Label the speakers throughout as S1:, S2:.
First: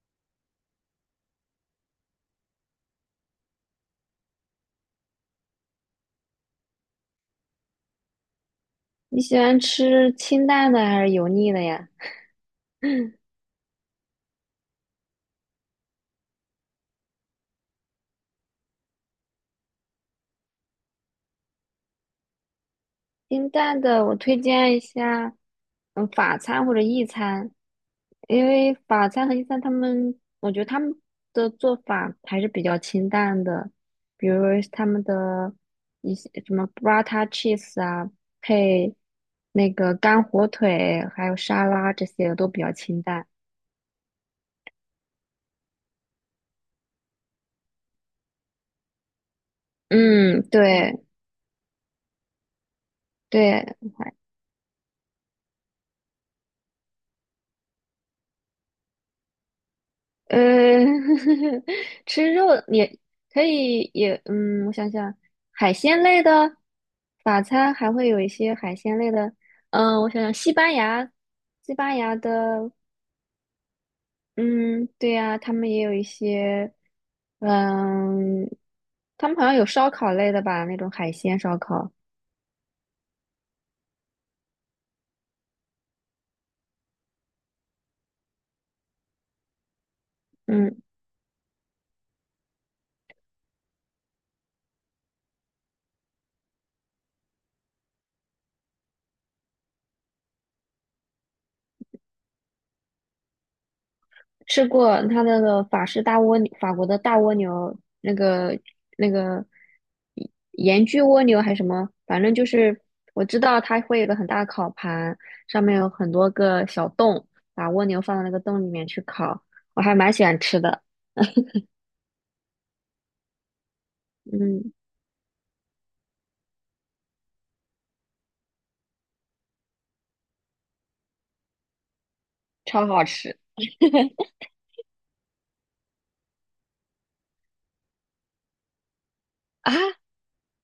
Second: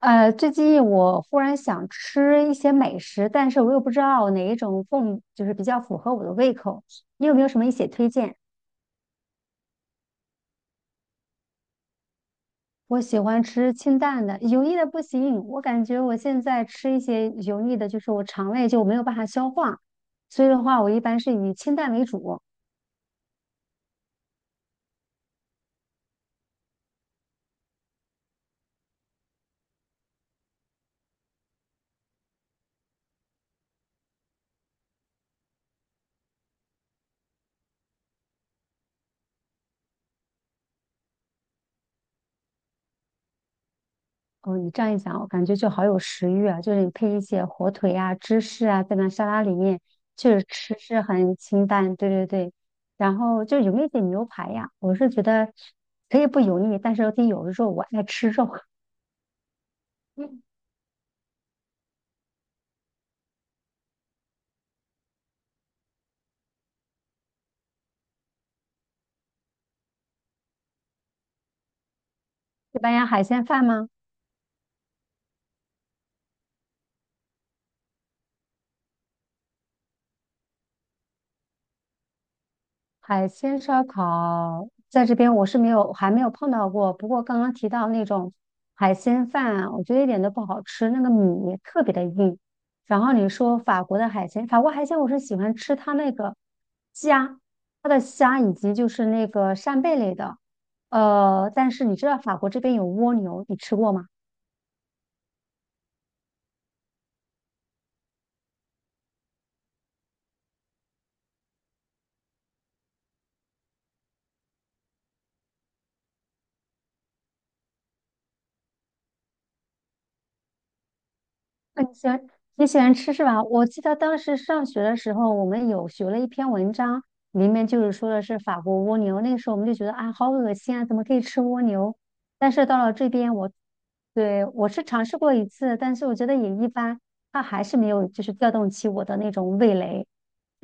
S1: 最近我忽然想吃一些美食，但是我又不知道哪一种更比较符合我的胃口。你有没有什么一些推荐？
S2: 你喜欢吃清淡的还是油腻的呀？
S1: 我 喜欢吃清淡的，油腻的不行。我感觉我现在吃一些油腻的，就是我肠胃就没有办法消化，所以的话，我一般是以清淡为主。
S2: 清淡的，我推荐一下，法餐或者意餐。因为法餐和意餐他们，我觉得他们的做法还是比较清淡的，比如他们的一些什么 burrata cheese 啊，配那个干火腿，还有沙拉这些都比较清淡。
S1: 哦，你这样一讲，我感觉就好有食欲啊！就是你配一些火腿啊、芝士啊，在那沙拉里面，确
S2: 嗯，
S1: 实吃
S2: 对
S1: 是很清淡。对对对，然后就
S2: 对。
S1: 有没有一点牛排呀？我是觉得可以不油腻，但是得有肉，我爱吃肉。
S2: 呃，
S1: 嗯。
S2: 吃肉也可以也，我想想，海鲜类的法餐还会有一些海鲜类的，我想想，西班牙，的。
S1: 西班牙海鲜饭吗？
S2: 嗯，对呀，他们也有一些，嗯，他们好像有烧烤类的吧，那种海鲜烧烤。
S1: 海鲜烧烤在这边我是没有，还没有碰到过。不过刚刚提到那种海鲜饭，我觉得一点都不好
S2: 嗯。
S1: 吃，那个米特别的硬。然后你说法国的海鲜，法国海鲜我是喜欢吃它那个虾，它的虾以及就是那个扇贝类的。但是你知道法国这边有蜗牛，你吃过吗？
S2: 吃过它那个法式大蜗牛，法国的大蜗牛，那个盐焗蜗牛还是什么，反正就是我知道它会有个很大的烤盘，上面有很多个小洞，把蜗牛放到那个洞里面去烤，我还蛮喜欢吃的。
S1: 那你喜欢你喜欢吃是吧？我记得当时上
S2: 嗯，
S1: 学的时候，我们有学了一篇文章，里面就是说的是法国蜗牛。那个时候我们就觉得啊，好恶心啊，怎么可以吃蜗牛？但是到
S2: 超
S1: 了
S2: 好
S1: 这边
S2: 吃
S1: 我，对我是尝试过一次，但是我觉得也一般，它还是没有就是调动起我的那种
S2: 啊！
S1: 味蕾。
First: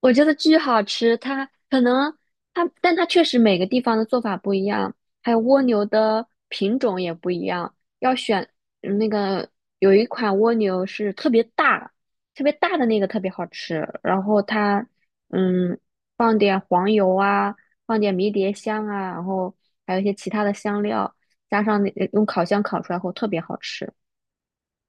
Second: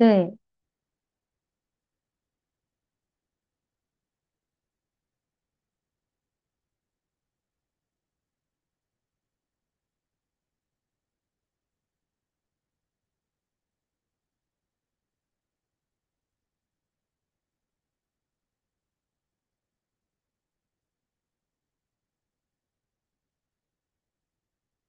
S2: 我觉得巨好吃，它可能它，但它确实每个地方的做法不一样，还有蜗牛的品种也不一样，要选那个有一款蜗牛是特别大，特别大的那个特别好吃，然后它嗯放点黄油啊，放点迷迭香啊，然后还有一些其他的香料，加上那用烤箱烤出来后特别好吃。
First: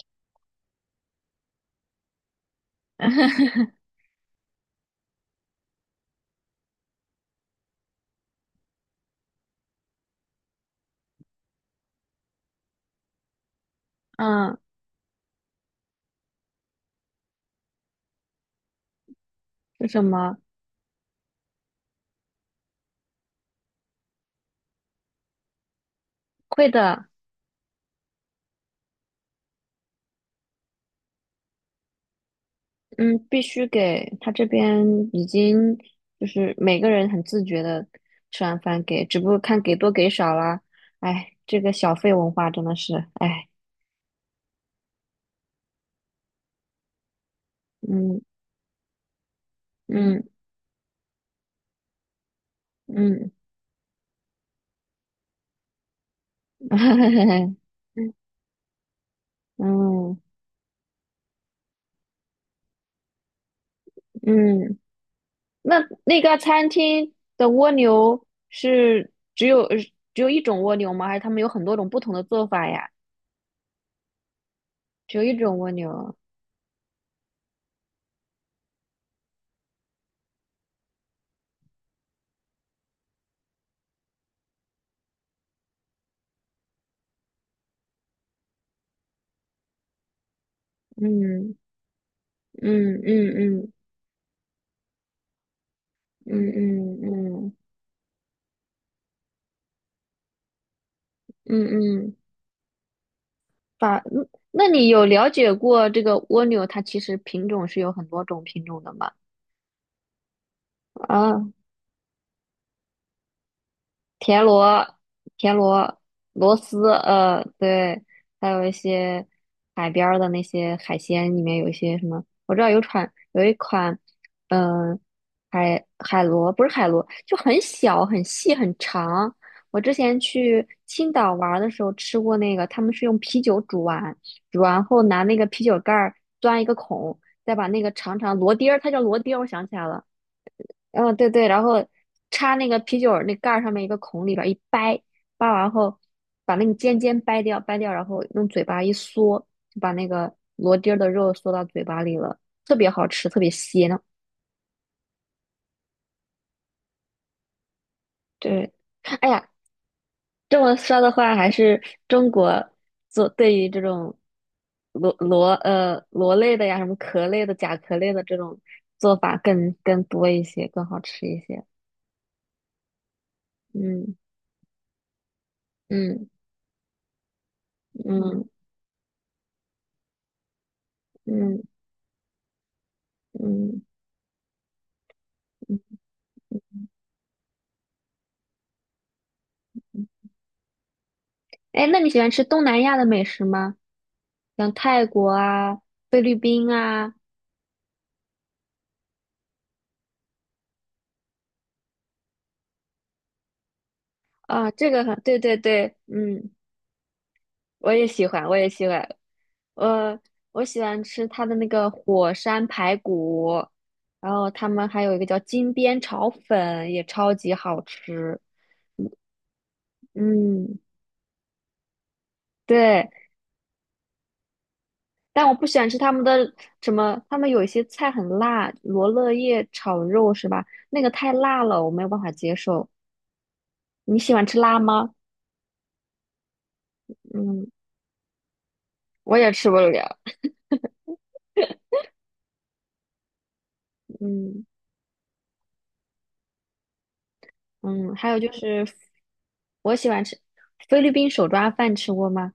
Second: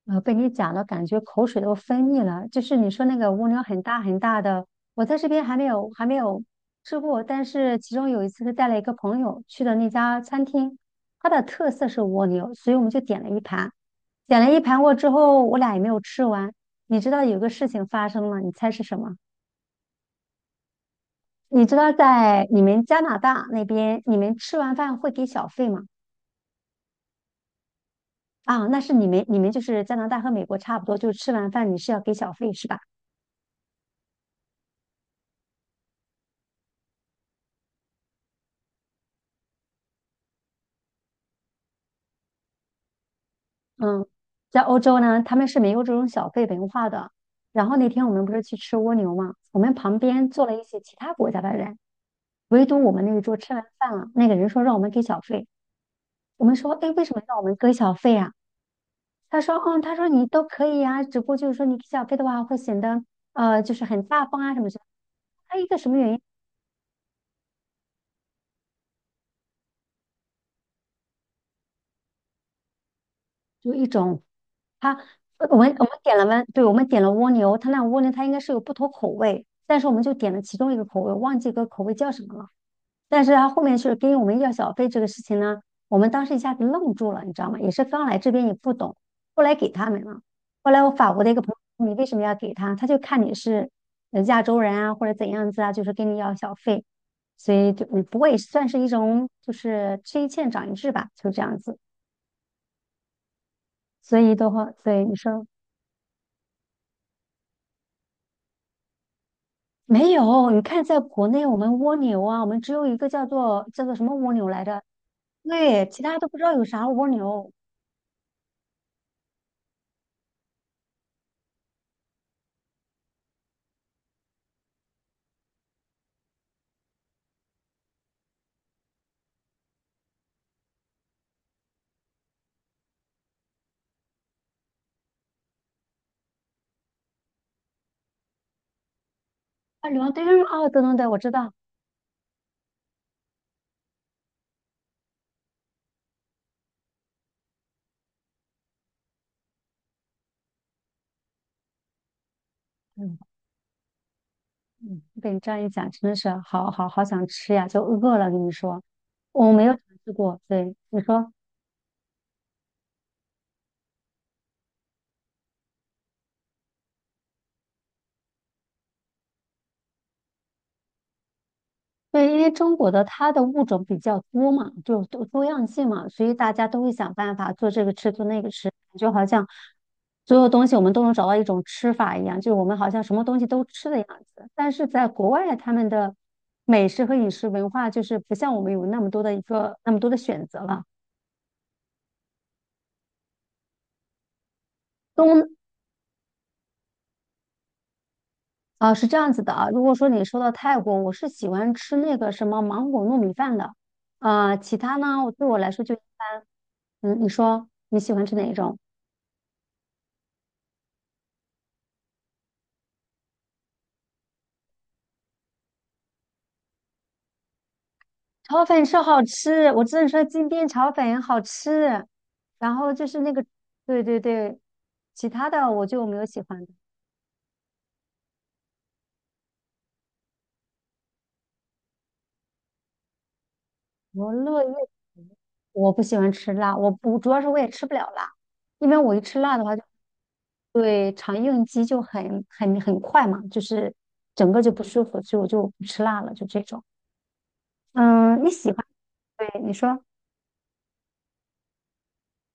S1: 被你讲了，感觉口水都分泌了。就是你说那个蜗牛 很大很大的，我在这边还没有吃过，但是其中有一次是带了一个朋友去的那家餐厅，它的特色是蜗牛，所以我们就点了一盘，点了
S2: 嗯，
S1: 一盘过之后，我俩也没有吃完。你知道有个事情发生了，你猜是什么？
S2: 是什么？
S1: 你知道在你们加拿大那边，你们吃完饭会给小费吗？
S2: 会的。
S1: 啊，那是你们就是加拿大和美国差不多，就是吃完饭你是要给小费是吧？
S2: 嗯，必须给他这边已经就是每个人很自觉的吃完饭给，只不过看给多给少啦。哎，这个小费文化真的是，哎。
S1: 嗯，在欧洲呢，他们是没有这种小费文化的。然后那天我
S2: 嗯
S1: 们不是去吃蜗牛嘛，我们旁
S2: 嗯
S1: 边坐了一些其他国家的人，唯独我们那一
S2: 嗯，
S1: 桌吃完饭了，那个人说让我们给小费，我们 说，哎，为什么让我们
S2: 嗯
S1: 给小费啊？他说，嗯，他说
S2: 嗯，
S1: 你都可以呀、只不过就是说你给小费的话会显得就是很大方啊什么什
S2: 嗯。
S1: 么。还有一个
S2: 那
S1: 什么原
S2: 那
S1: 因？
S2: 个餐厅的蜗牛是只有一种蜗牛吗？还是他们有很多种不同的做法呀？
S1: 就一种，他
S2: 只有一种
S1: 我
S2: 蜗
S1: 们我们
S2: 牛。
S1: 点了温，对，我们点了蜗牛，他那蜗牛它应该是有不同口味，但是我们就点了其中一个口味，忘记个口味叫什么了。但是他后面是跟我们要小费这个事情呢，我们当时一下子愣住了，你知道吗？也是刚来这边也不懂，后来给他们了。后来我法国的一个朋
S2: 嗯
S1: 友你为什么要给他？他就
S2: 嗯
S1: 看你
S2: 嗯
S1: 是
S2: 嗯
S1: 亚洲人啊，或者怎样子啊，就是跟你要
S2: 嗯
S1: 小费，
S2: 嗯嗯
S1: 所
S2: 嗯
S1: 以就嗯，不过也算是一种就是吃一堑长一智吧，就这样
S2: 嗯。
S1: 子。
S2: 嗯法，
S1: 所
S2: 嗯
S1: 以的
S2: 那
S1: 话，
S2: 你
S1: 所以
S2: 有
S1: 你
S2: 了
S1: 说
S2: 解过这个蜗牛它其实品种是有很多种品种的吗？
S1: 没有，你看在国内
S2: 啊，
S1: 我们蜗牛啊，我们只有一个叫做什么蜗
S2: 田
S1: 牛来着？
S2: 螺、田
S1: 对，
S2: 螺、
S1: 其他都不知道
S2: 螺
S1: 有啥
S2: 丝，
S1: 蜗牛。
S2: 对。还有一些海边儿的那些海鲜，里面有一些什么，我知道有一款。嗯、海螺不是海螺，就很小、很细、很长。我之前去青岛玩儿的时候吃过那个，他们是用啤酒煮完，煮完后拿那个啤酒盖儿钻一个孔，再把那个长长螺钉儿，它叫螺钉儿我想起来
S1: 啊，流
S2: 了。
S1: 浪对，嗯哦，等等对，
S2: 嗯，
S1: 我
S2: 对
S1: 知
S2: 对，
S1: 道。
S2: 然后插那个啤酒儿那盖儿上面一个孔里边儿一掰，掰完后把那个尖尖掰掉，掰掉，然后用嘴巴一嗦，就把那个螺钉儿的肉嗦到嘴巴里了，特别好
S1: 嗯
S2: 吃，特别鲜
S1: 嗯，被你这样一讲，真的是好好好想吃呀，就饿了。跟你
S2: 对。
S1: 说，
S2: 哎呀，
S1: 我没有尝试过。
S2: 这
S1: 对，
S2: 么说
S1: 你
S2: 的
S1: 说
S2: 话，还是中国做对于这种螺类的呀，什么壳类的、甲壳类的这种做法更多一些，更好吃一些。
S1: 对，因为中国的它的物种比
S2: 嗯
S1: 较多嘛，就多多样性嘛，所
S2: 嗯
S1: 以大家都会想办法做这个吃，做那
S2: 嗯
S1: 个吃，感觉好像所有东西我们都能找到一
S2: 嗯嗯
S1: 种吃法一样，就是我们好像什么东西都
S2: 嗯。
S1: 吃的样子。但是在国外，他
S2: 嗯
S1: 们的美食和饮食文化就是不像我们有那么多的一个那么多的选择了。
S2: 哎，那你喜欢吃东南亚的美食吗？像泰国
S1: 东。
S2: 啊、菲律宾啊。
S1: 啊，是这样子的啊。如果说你说到泰国，我是喜欢吃那个什么芒果糯米饭的，啊，
S2: 啊，
S1: 其
S2: 这
S1: 他
S2: 个很，
S1: 呢，我
S2: 对
S1: 对
S2: 对
S1: 我来说就
S2: 对。
S1: 一般。
S2: 嗯，
S1: 嗯，你说
S2: 我
S1: 你
S2: 也
S1: 喜欢
S2: 喜
S1: 吃哪
S2: 欢，
S1: 一
S2: 我也
S1: 种？
S2: 喜欢，呃，我喜欢吃它的那个火山排骨，然后他们还有一个叫金边炒粉，也超级好吃。
S1: 炒粉是好吃，我只能说金边
S2: 嗯，
S1: 炒粉好吃。然后就
S2: 对，
S1: 是那个，对对对，其
S2: 但
S1: 他
S2: 我
S1: 的
S2: 不喜
S1: 我
S2: 欢吃
S1: 就
S2: 他
S1: 没
S2: 们
S1: 有喜
S2: 的
S1: 欢的。
S2: 什么，他们有一些菜很辣，罗勒叶炒肉是吧？那个太辣了，我没有办法接受。你喜
S1: 我
S2: 欢吃
S1: 乐意，
S2: 辣吗？
S1: 我不喜欢吃辣，我不主要是我也
S2: 嗯。
S1: 吃不了辣，因为我一
S2: 我
S1: 吃
S2: 也
S1: 辣的
S2: 吃不
S1: 话就。
S2: 了。
S1: 对，肠应激就很很快嘛，就是整个
S2: 嗯
S1: 就不舒服，所以我就不吃辣了，就这种。
S2: 嗯，还有
S1: 嗯，
S2: 就
S1: 你喜欢？
S2: 是，
S1: 对，你
S2: 我
S1: 说
S2: 喜欢吃菲律宾手抓饭，吃过吗？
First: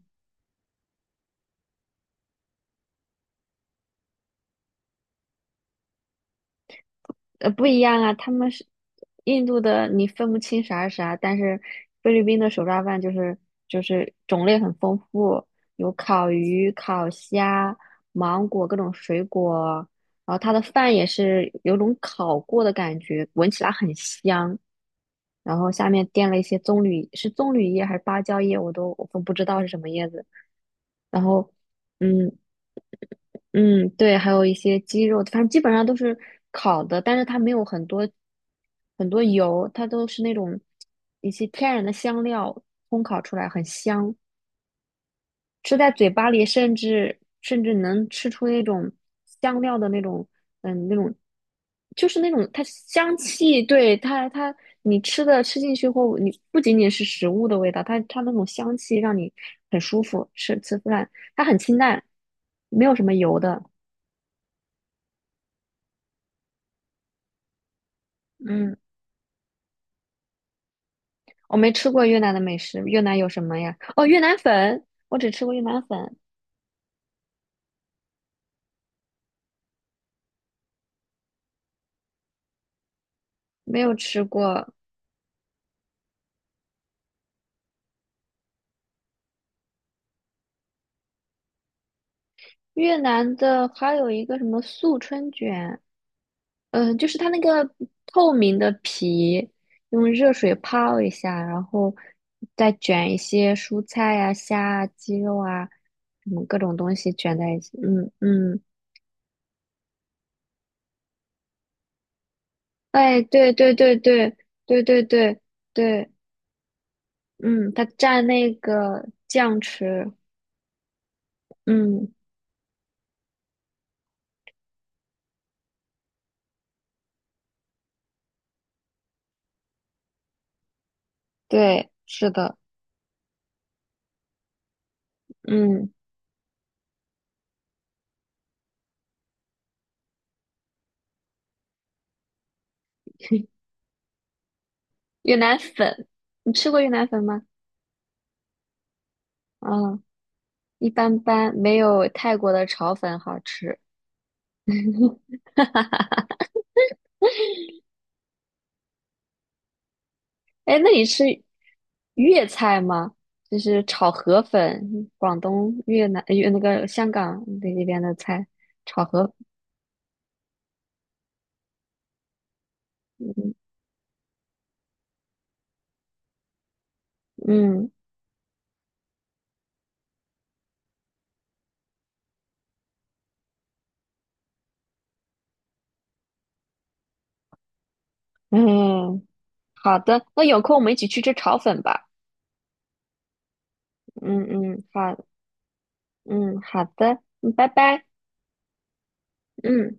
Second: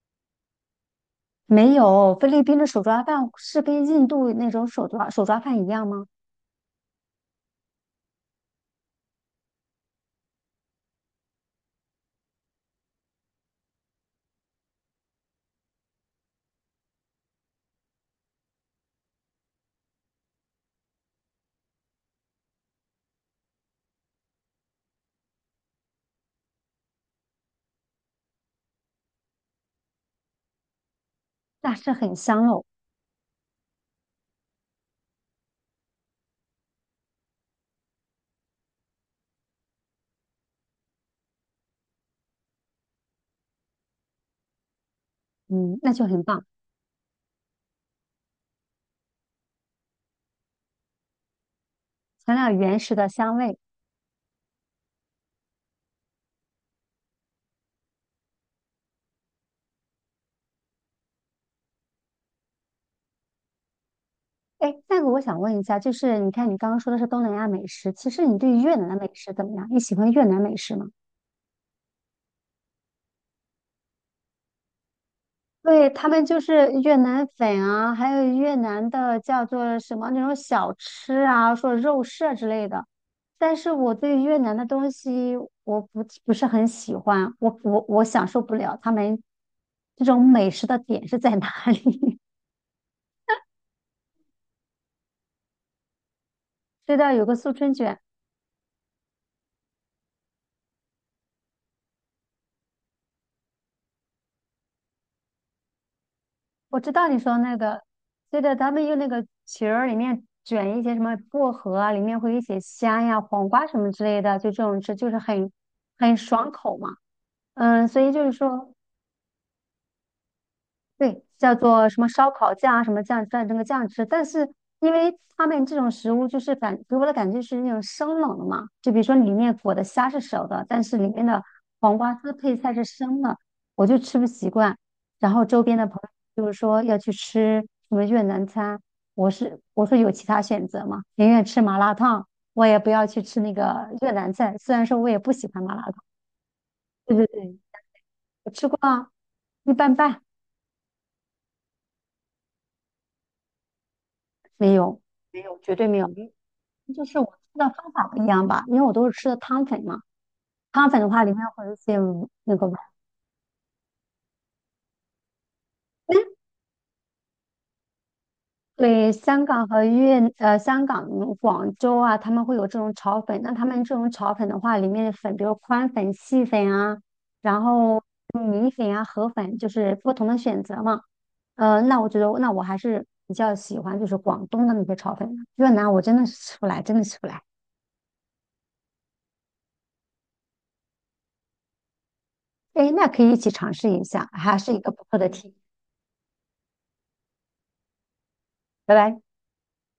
S1: 没有？菲律宾的手抓饭是跟印度那种手抓饭一样吗？
S2: 不一样啊，他们是印度的，你分不清啥是啥，但是菲律宾的手抓饭就是种类很丰富，有烤鱼、烤虾、芒果各种水果，然后它的饭也是有种烤过的感觉，闻起来很香。然后下面垫了一些棕榈，是棕榈叶还是芭蕉叶，我都不知道是什么叶子。然后，
S1: 那是很
S2: 嗯
S1: 香哦，
S2: 嗯，对，还有一些鸡肉，反正基本上都是烤的，但是它没有很多很多油，它都是那种一些天然的香料烘烤出来，很香。吃
S1: 嗯，
S2: 在
S1: 那就
S2: 嘴
S1: 很
S2: 巴里，
S1: 棒，
S2: 甚至能吃出那种香料的那种，那种就是那
S1: 尝
S2: 种
S1: 到
S2: 它
S1: 原始的
S2: 香
S1: 香味。
S2: 气，对它你吃进去后，你不仅仅是食物的味道，它那种香气让你很舒服，吃出来它很清淡，没有什么油的。
S1: 哎，那个我想问一下，就是你看你刚刚说的是东南亚美食，其实你对
S2: 嗯，
S1: 越南的美食怎么样？你喜欢越南美食吗？
S2: 我没吃过越南的美食，越南有什么呀？哦，越南粉，我只吃过越南
S1: 对，他
S2: 粉，
S1: 们就是越南粉啊，还有越南的叫做什么那种小吃啊，说肉馅之类的。但是
S2: 没有
S1: 我对
S2: 吃
S1: 越南的
S2: 过
S1: 东西我不是很喜欢，我享受不了他们这种美食的点是在哪里？
S2: 越南的，还有一个什么素春卷。
S1: 知
S2: 就
S1: 道
S2: 是
S1: 有
S2: 它
S1: 个
S2: 那
S1: 素
S2: 个
S1: 春卷，
S2: 透明的皮，用热水泡一下，然后再卷一些蔬菜呀、虾啊、鸡肉啊，什么各种
S1: 我知
S2: 东
S1: 道
S2: 西
S1: 你
S2: 卷
S1: 说
S2: 在
S1: 那
S2: 一起。
S1: 个，
S2: 嗯
S1: 对的，
S2: 嗯，
S1: 他们用那个皮儿里面卷一些什么薄荷啊，里面会有一些虾呀、
S2: 哎，
S1: 黄
S2: 对
S1: 瓜
S2: 对
S1: 什么
S2: 对
S1: 之类
S2: 对
S1: 的，就这种
S2: 对
S1: 吃
S2: 对
S1: 就是
S2: 对
S1: 很
S2: 对，
S1: 爽口嘛。
S2: 嗯，它
S1: 嗯，所以
S2: 蘸
S1: 就是
S2: 那
S1: 说。
S2: 个酱吃。
S1: 对，叫做什么
S2: 嗯，
S1: 烧烤酱啊，什么酱蘸这个酱吃。但是因为他们这种食物就是给我的感觉是那种生冷的嘛，就比如说里面裹的虾是熟的，但是里面的
S2: 对，
S1: 黄瓜
S2: 是
S1: 丝配
S2: 的，
S1: 菜是生的，我就吃不习惯。然后周边的
S2: 嗯，
S1: 友就是说要去吃什么越南餐，我是我说有其他选择吗？宁愿吃麻辣烫，我也不要去吃那个越南菜。虽然说我也不
S2: 越
S1: 喜
S2: 南
S1: 欢麻辣烫，
S2: 粉，你吃过越南
S1: 对
S2: 粉
S1: 对
S2: 吗？
S1: 对，我吃过啊，一般
S2: 嗯，
S1: 般，
S2: 一般般，没有泰国的炒粉好吃。
S1: 没有，没有，绝对没有。就是我吃的方法不一样吧，因为我都是吃的汤粉嘛。
S2: 哎，那
S1: 汤粉
S2: 你
S1: 的
S2: 吃
S1: 话，里面会有一些
S2: 粤
S1: 那个，
S2: 菜吗？就是炒河粉，广东、越南、越那个香港那边的菜，炒
S1: 对，
S2: 河粉。
S1: 香港和粤香港、广州啊，他们会有这种炒粉。那他们这种炒粉的话，里面的粉，比如宽粉、细粉啊，然
S2: 嗯
S1: 后米粉啊、河粉，就是不同的选择嘛。那我觉得，那我还是比较喜欢就是广东的那些炒粉的越南我真的是吃不来，真的吃不来。
S2: 嗯，好的，那有空我们一起去吃炒粉吧。
S1: 哎，那可以一起尝试一下，
S2: 嗯
S1: 还是一
S2: 嗯，
S1: 个不错
S2: 好，
S1: 的提议。
S2: 好的，嗯，拜拜，
S1: 拜拜。
S2: 嗯。